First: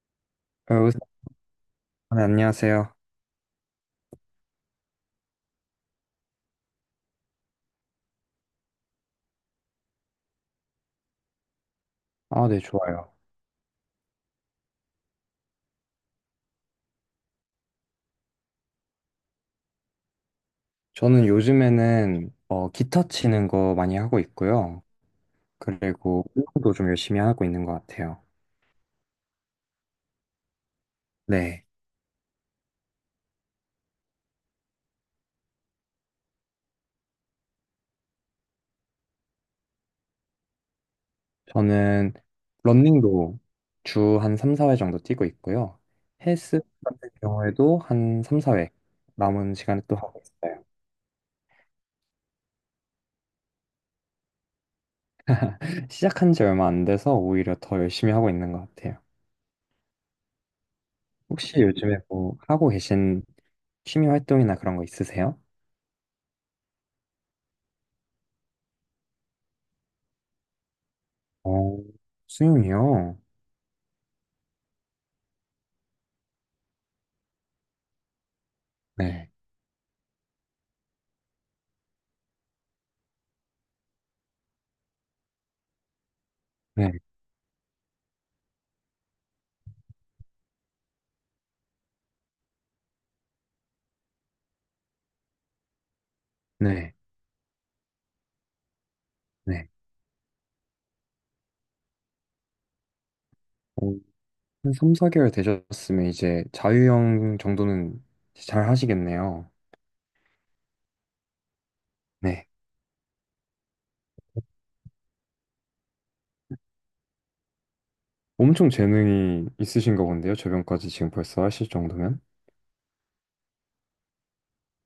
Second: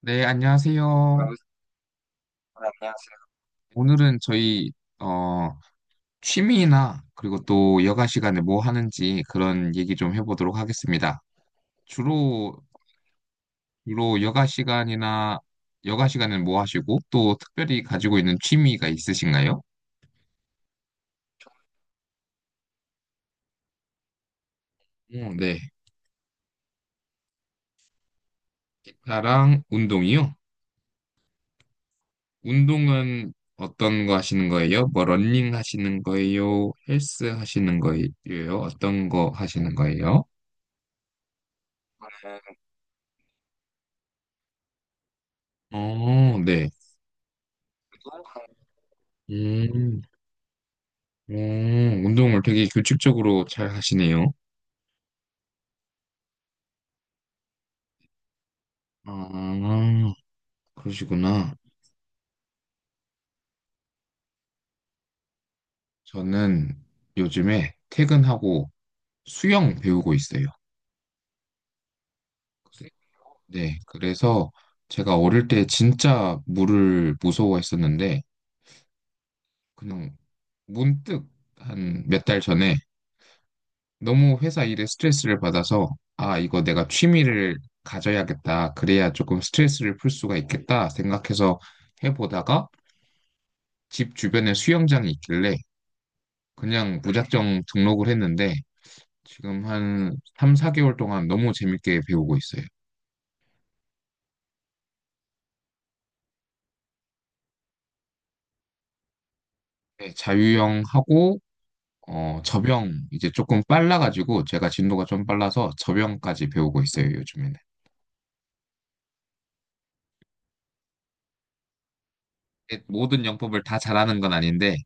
네, 안녕하세요. 의사, 네, 네, 안녕하세요. 안녕하세요. 오늘은 저희 어, 취미나 그리고 또 여가 시간에 뭐 하는지 그런 얘기 좀 해보도록 하겠습니다. 아, 주로 네, 좋아요. 주로 여가 시간이나 여가 시간은 뭐 하시고 또 특별히 가지고 있는 취미가 있으신가요? 저는 요즘에는 기타 치는 거 많이 하고 있고요. 어, 네. 그리고 운동도 좀 열심히 하고 있는 것 같아요. 기타랑 운동이요. 네, 운동은 어떤 거 하시는 거예요? 뭐 러닝 하시는 거예요? 헬스 하시는 거예요? 어떤 거 하시는 거예요? 저는 러닝도 주 한 3, 4회 정도 뛰고 있고요. 어, 헬스 같은 경우에도 한 3, 4회 남은 네. 시간에 또 음. 하고 있어요. 오, 운동을 되게 규칙적으로 잘 하시네요. 시작한 지 얼마 안 돼서 오히려 더 열심히 하고 있는 것 같아요. 아, 그러시구나. 혹시 요즘에 뭐 하고 계신 취미 활동이나 그런 거 있으세요? 저는 요즘에 퇴근하고 수영 배우고 있어요. 어, 그래- 수영이요? 네, 그래서 제가 어릴 때 진짜 물을 무서워했었는데, 네. 그냥 문득 한 몇 달 전에 너무 회사 일에 스트레스를 받아서, 아, 이거 내가 네, 취미를 가져야겠다. 그래야 조금 스트레스를 풀 수가 있겠다 생각해서 해보다가, 집 주변에 수영장이 있길래 그냥 네, 네. 무작정 등록을 했는데 지금 네. 한 3, 4개월 동안 너무 재밌게 배우고 있어요. 어, 한 3, 4개월 되셨으면 이제 자유형 정도는 잘 하시겠네요. 네, 자유형 하고 네. 접영 이제 조금 빨라가지고 제가 진도가 좀 빨라서 접영까지 배우고 있어요, 요즘에는. 엄청 재능이 있으신가 본데요. 저변까지 지금 벌써 하실 정도면. 네, 모든 영법을 다 잘하는 건 아닌데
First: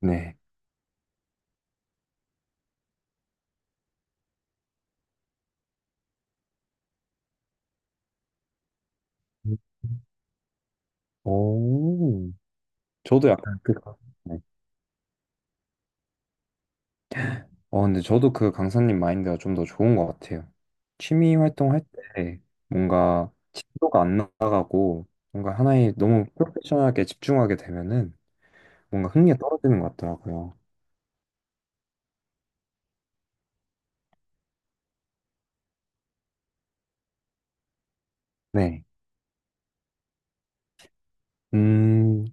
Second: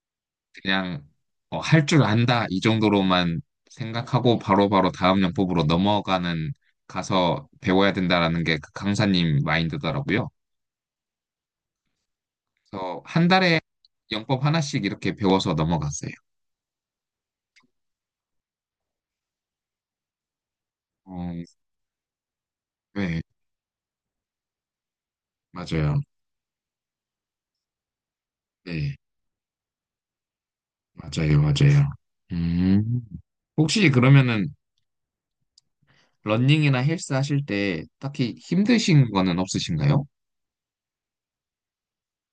네. 그냥 할줄 안다 이 정도로만 생각하고 바로바로 다음 영법으로 넘어가는 가서 배워야 된다라는 게 그 강사님 음. 마인드더라고요. 오, 그래서 한 저도 약간 달에 그, 네. 영법 하나씩 이렇게 배워서 넘어갔어요. 근데 저도 그 강사님 마인드가 좀 더 좋은 것 같아요. 어, 취미 활동할 때 네, 뭔가 진도가 안 나가고 뭔가 하나에 맞아요. 너무 프로페셔널하게 집중하게 되면은 네, 뭔가 흥미가 떨어지는 것 같더라고요. 맞아요, 맞아요. 음, 혹시 그러면은 러닝이나 헬스 하실 때 딱히 네. 힘드신 거는 없으신가요? 음,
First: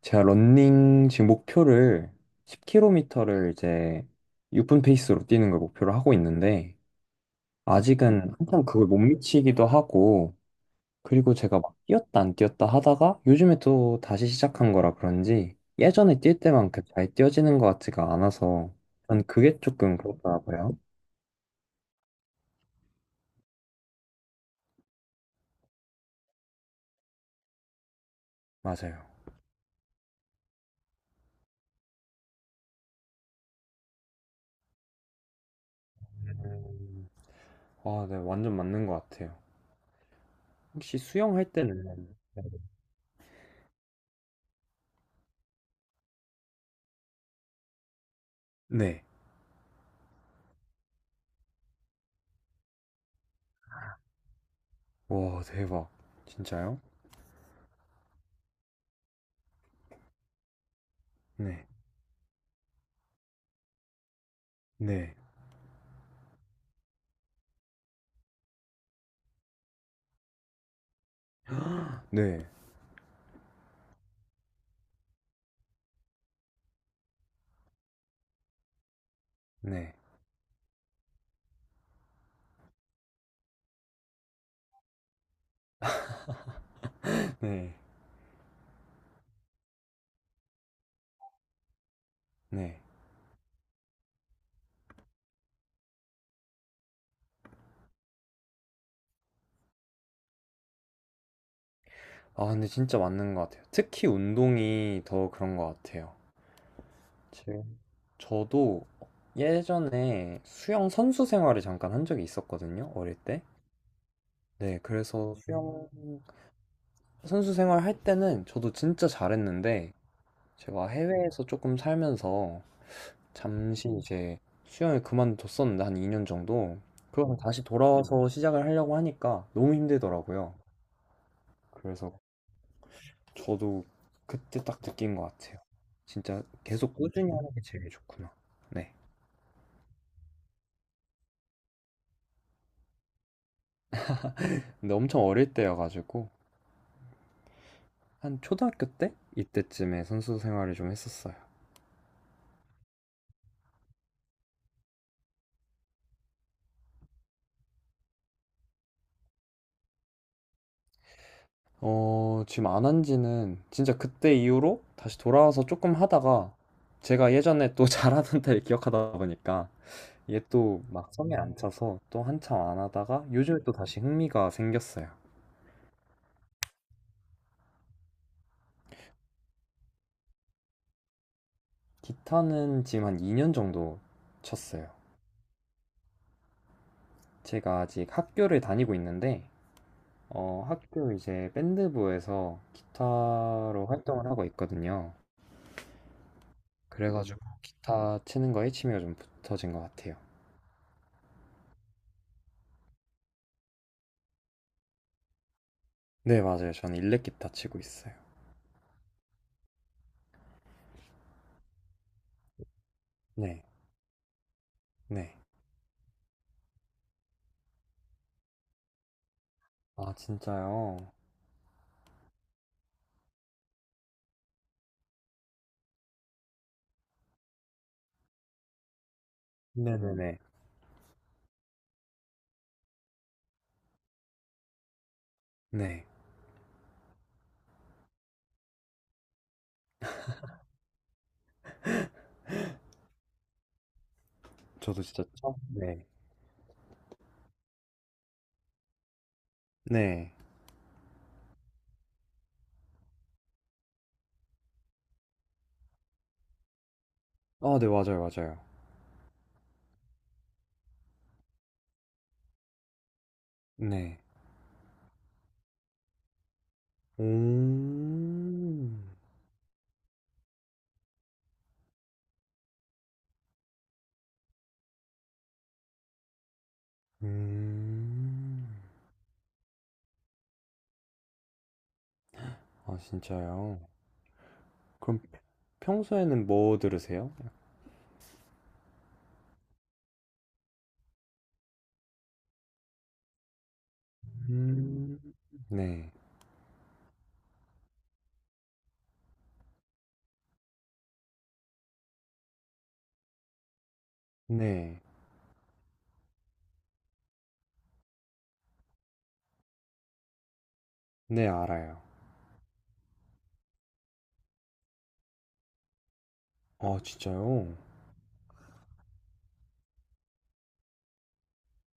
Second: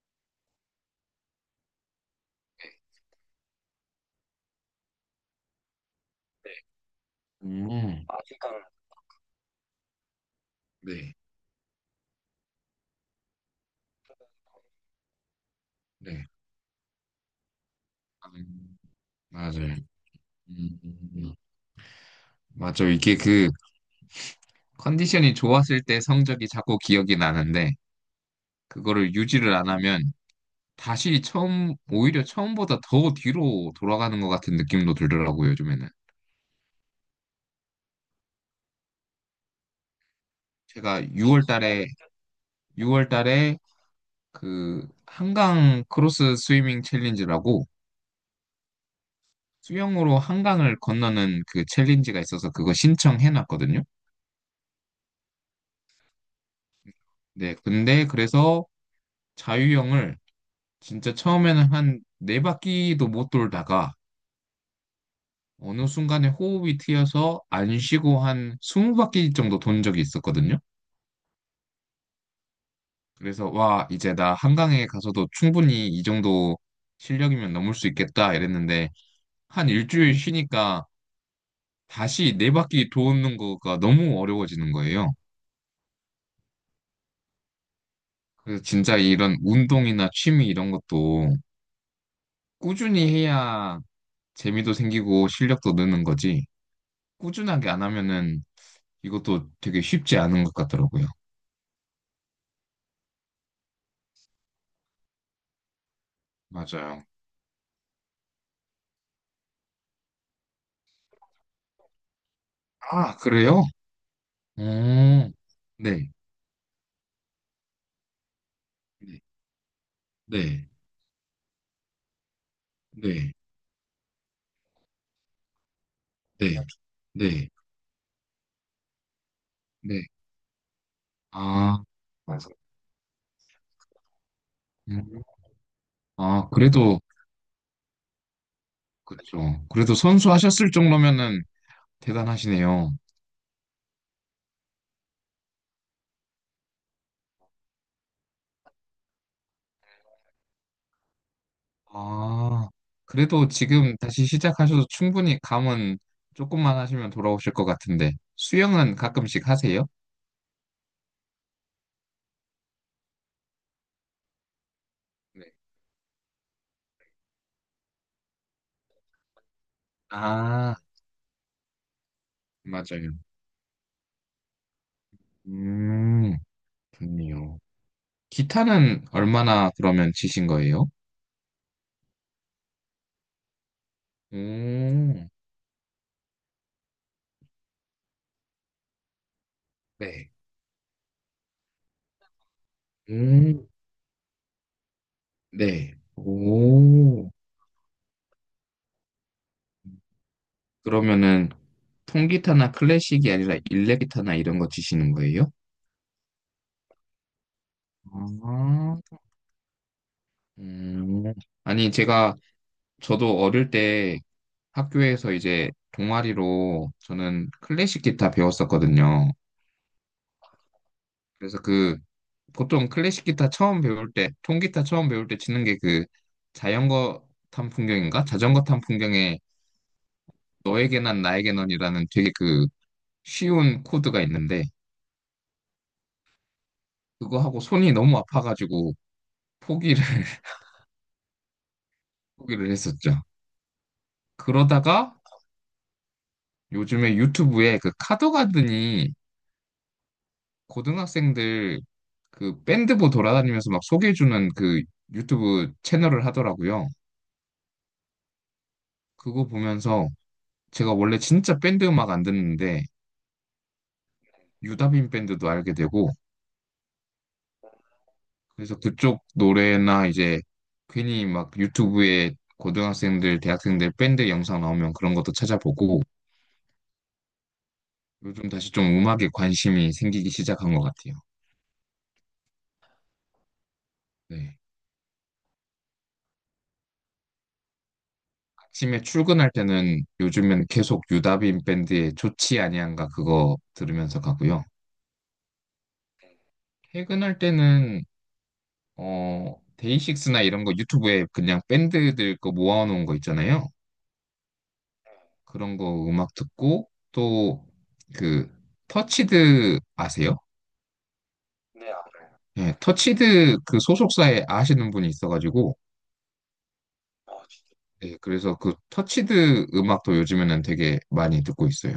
제가 러닝 지금 목표를 10km를 이제 6분 페이스로 뛰는 걸 목표로 하고 네. 있는데 음, 아직은 한참 그걸 못 미치기도 하고 네, 그리고 제가 막 뛰었다 안 뛰었다 하다가 요즘에 또 다시 시작한 거라 그런지 예전에 네. 뛸 때만큼 잘 뛰어지는 것 같지가 않아서 음, 전 그게 맞아요. 조금 그렇더라고요. 음, 맞아요. 이게 그 컨디션이 좋았을 때 성적이 자꾸 기억이 나는데 맞아요. 그거를 유지를 안 하면 다시 처음, 오히려 처음보다 더 뒤로 돌아가는 것 같은 느낌도 들더라고요, 요즘에는. 아, 네, 완전 맞는 것 같아요. 혹시 제가 6월 수영할 때는 달에, 6월 달에 그 한강 크로스 스위밍 챌린지라고 네. 수영으로 한강을 건너는 그 챌린지가 있어서 그거 신청해놨거든요. 와, 대박. 진짜요? 네, 근데 그래서 자유형을 진짜 네. 처음에는 한 네 바퀴도 못 돌다가 네. 어느 순간에 호흡이 트여서 안 쉬고 한 20바퀴 정도 돈 적이 있었거든요. 네. 그래서 와, 이제 나 한강에 가서도 충분히 이 정도 실력이면 넘을 수 있겠다 이랬는데 한 네. 일주일 쉬니까 다시 4바퀴 도는 거가 너무 어려워지는 거예요. 네. 그래서 진짜 이런 운동이나 취미 이런 것도 네. 꾸준히 해야 재미도 생기고 실력도 느는 거지. 꾸준하게 안 하면은 이것도 되게 쉽지 않은 것 같더라고요. 아, 근데 진짜 맞는 것 같아요. 특히 운동이 더 그런 것 같아요. 맞아요. 제- 저도 예전에 수영 선수 생활을 잠깐 한 적이 있었거든요, 어릴 아, 때. 그래요? 오, 네, 네. 그래서 수영 네. 선수 생활 할 때는 저도 진짜 네. 잘했는데, 네. 제가 해외에서 조금 살면서 네. 잠시 이제 수영을 그만뒀었는데, 한 2년 정도. 그러고 네. 다시 돌아와서 시작을 하려고 하니까 너무 네. 힘들더라고요. 아, 그래서 그래서 저도 그때 딱 느낀 음. 것 같아요. 진짜 아, 계속 그래도, 꾸준히 하는 게 제일 좋구나. 네. 그렇죠. 그래도 선수하셨을 정도면은 대단하시네요. 근데 엄청 어릴 때여가지고 한 초등학교 때 이때쯤에 선수 생활을 좀 했었어요. 아, 그래도 지금 다시 시작하셔도 충분히 감은 조금만 하시면 돌아오실 것 같은데, 수영은 가끔씩 하세요? 지금 안 한 지는 진짜 그때 이후로 다시 네. 돌아와서 조금 하다가 제가 예전에 또 잘하던 때를 기억하다 보니까 이게 아, 또 막 성에 안 차서 또 한참 안 맞아요. 하다가 요즘에 또 다시 흥미가 생겼어요. 음, 좋네요. 기타는 얼마나 그러면 치신 거예요? 기타는 지금 한 2년 정도 오, 쳤어요. 네. 제가 아직 학교를 다니고 있는데 학교 이제 밴드부에서 음, 기타로 활동을 하고 있거든요. 네. 오. 그래가지고 기타 치는 거에 취미가 좀 붙어진 것 같아요. 그러면은 통기타나 클래식이 아니라 일렉기타나 이런 거 치시는 거예요? 네, 맞아요. 저는 일렉 기타 치고 있어요. 아, 음. 아니, 제가, 저도 네, 어릴 때 학교에서 네. 이제 동아리로 저는 클래식 기타 배웠었거든요. 아, 진짜요? 그래서 그, 보통 클래식 기타 처음 배울 때, 통기타 처음 배울 때 치는 게 그, 자전거 탄 풍경인가? 자전거 탄 풍경에 네네네. 너에게 난 나에게 넌이라는 되게 그, 쉬운 코드가 있는데, 네. 그거 하고 손이 너무 아파가지고 포기를 포기를 했었죠. 저도 그러다가 진짜 처음, 네. 요즘에 유튜브에 그 카더가든이 네. 고등학생들 그 밴드부 돌아다니면서 막 소개해주는 그 유튜브 채널을 하더라고요. 아, 네, 맞아요, 맞아요. 그거 보면서 제가 원래 진짜 밴드 음악 안 듣는데 네. 유다빈 밴드도 알게 되고 오, 그래서 그쪽 노래나 이제 괜히 막 유튜브에 고등학생들, 대학생들 밴드 영상 나오면 그런 것도 찾아보고 요즘 음, 다시 좀 음악에 관심이 생기기 시작한 것 같아요. 아, 진짜요? 네. 그럼 평소에는 뭐 들으세요? 아침에 출근할 때는 요즘엔 계속 유다빈 밴드의 좋지 아니한가 그거 들으면서 가고요. 음, 네, 퇴근할 때는 어 데이식스나 이런 거 유튜브에 그냥 밴드들 거 모아놓은 거 있잖아요. 네. 그런 거 음악 듣고 또 그 터치드 아세요? 네, 네, 알아요. 알아요. 예, 터치드 그 소속사에 아시는 분이 있어가지고 아, 아, 진짜요? 진짜. 예, 그래서 그 터치드 음악도 요즘에는 되게 많이 듣고 있어요.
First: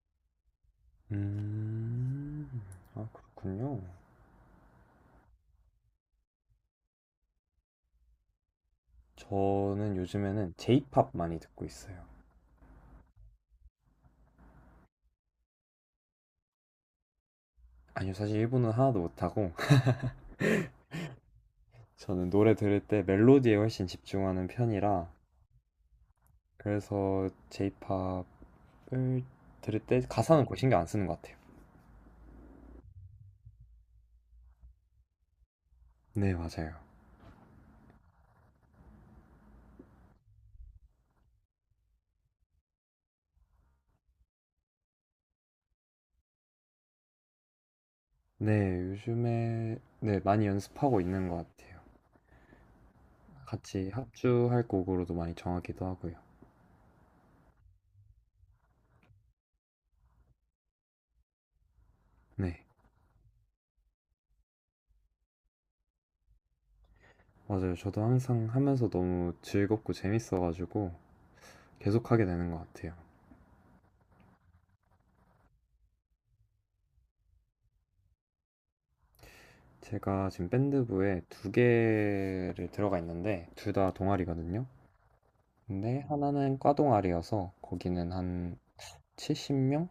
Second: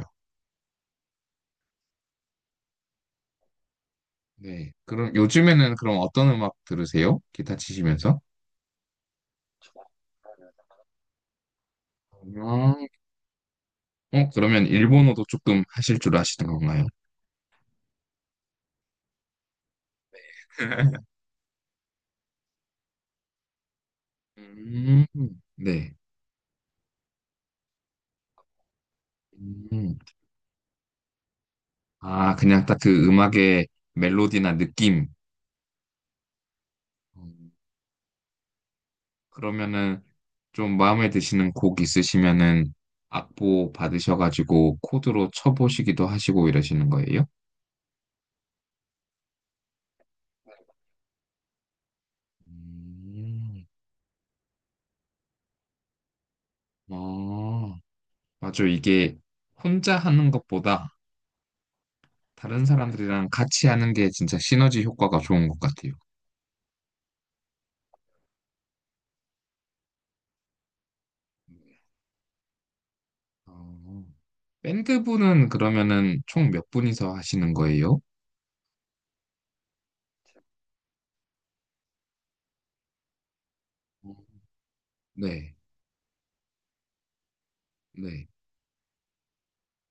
음, 아, 그렇군요. 네. 그럼 요즘에는 그럼 어떤 음악 들으세요? 기타 치시면서? 저는 요즘에는 J-pop 많이 듣고 있어요. 아, 그러면 일본어도 조금 하실 줄 아시는 건가요? 아니요, 사실 일본은 하나도 못하고, 저는 노래 들을 때 멜로디에 훨씬 집중하는 음, 편이라, 네. 그래서 J-pop을 들을 음, 때 가사는 거의 신경 안 쓰는 것 같아요. 아, 그냥 딱 그 음악의 멜로디나 느낌. 네, 맞아요. 음, 그러면은 좀 마음에 드시는 곡 있으시면은 악보 받으셔가지고 코드로 쳐보시기도 하시고 이러시는 거예요? 네, 요즘에, 네, 많이 연습하고 있는 것 같아요. 음, 같이 합주할 곡으로도 많이 정하기도 하고요. 아, 맞아. 이게 혼자 하는 것보다 다른 네. 사람들이랑 같이 하는 게 진짜 시너지 효과가 좋은 것 같아요. 맞아요. 저도 항상 하면서 너무 즐겁고 재밌어가지고 계속 하게 되는 것 같아요. 어, 밴드부는 그러면은 총 몇 분이서 하시는 거예요? 제가 지금 밴드부에 두 개를 들어가 있는데 둘 다 동아리거든요. 네, 근데 하나는 과 동아리여서 거기는 네. 한 70명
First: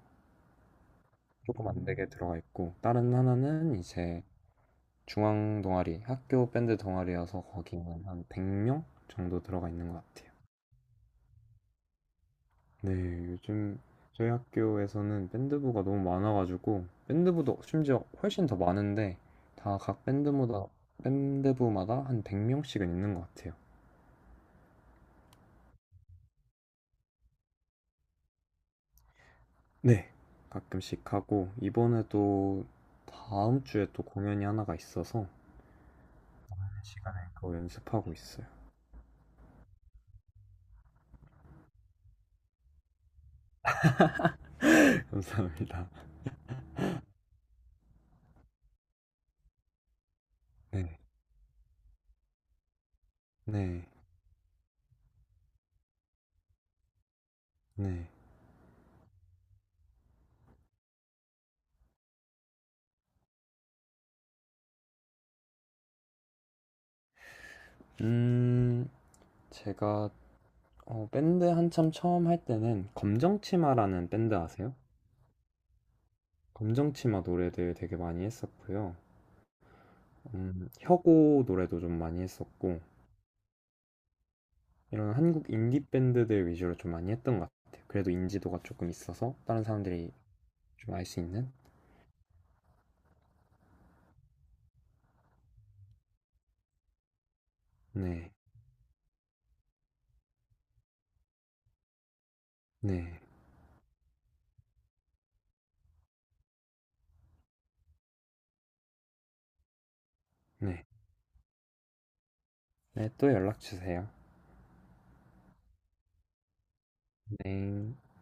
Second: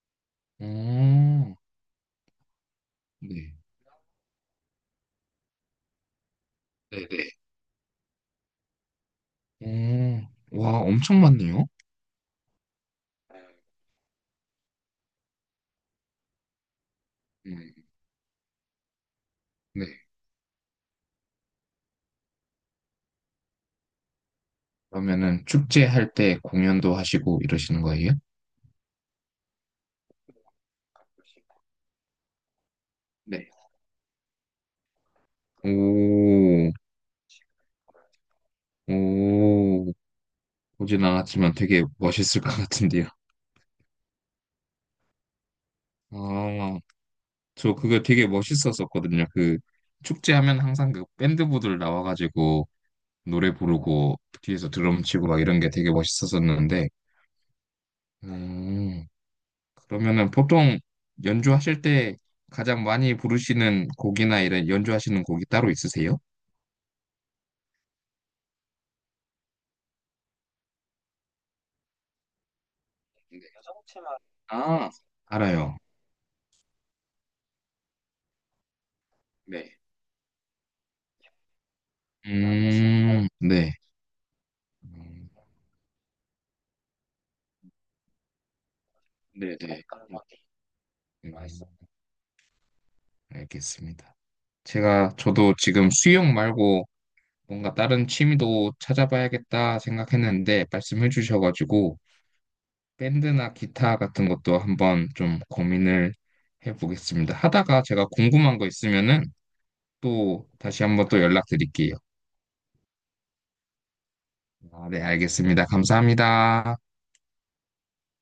오, 조금 안 되게 들어가 있고 다른 네, 하나는 이제 중앙 동아리, 학교 밴드 네, 동아리여서 거기는 한 100명 정도 들어가 있는 것 네. 같아요. 오, 와, 엄청 많네요. 네, 요즘 저희 학교에서는 밴드부가 너무 많아가지고 밴드부도 음, 심지어 훨씬 더 많은데 다 네. 각 밴드마다 밴드부마다 한 100명씩은 있는 것 같아요. 그러면은 축제 할 때 공연도 하시고 이러시는 거예요? 네, 가끔씩 하고 이번에도 네. 다음 주에 또 공연이 하나가 있어서 오, 시간에 그거 연습하고 있어요. 오, 보진 않았지만 되게 멋있을 것 같은데요. 감사합니다. 아, 저 그거 되게 멋있었었거든요. 그 축제하면 항상 네, 그 밴드부들 나와가지고 노래 네, 부르고 뒤에서 드럼 치고 막 이런 게 되게 멋있었었는데, 네. 음, 그러면은 보통 연주하실 때 가장 많이 부르시는 곡이나 이런 연주하시는 곡이 따로 있으세요? 음, 제가 밴드 한참 처음 할 때는 네. 검정치마라는 밴드 아세요? 아, 알아요. 검정치마 노래들 되게 많이 했었고요. 네. 혁오 노래도 좀 많이 했었고, 네. 이런 음, 한국 인디 밴드들 위주로 좀 많이 했던 것 같아요. 그래도 인지도가 조금 있어서 네, 다른 네. 사람들이 좀 알 수 음, 있는? 알겠습니다. 제가 저도 지금 수영 말고 뭔가 다른 네, 취미도 찾아봐야겠다 생각했는데 말씀해 주셔가지고 네, 밴드나 기타 같은 것도 한번 좀 고민을 해보겠습니다. 하다가 제가 궁금한 거 있으면은 또 다시 네. 한번 또 연락드릴게요. 네, 또 연락 주세요. 아, 네, 알겠습니다. 감사합니다. 네.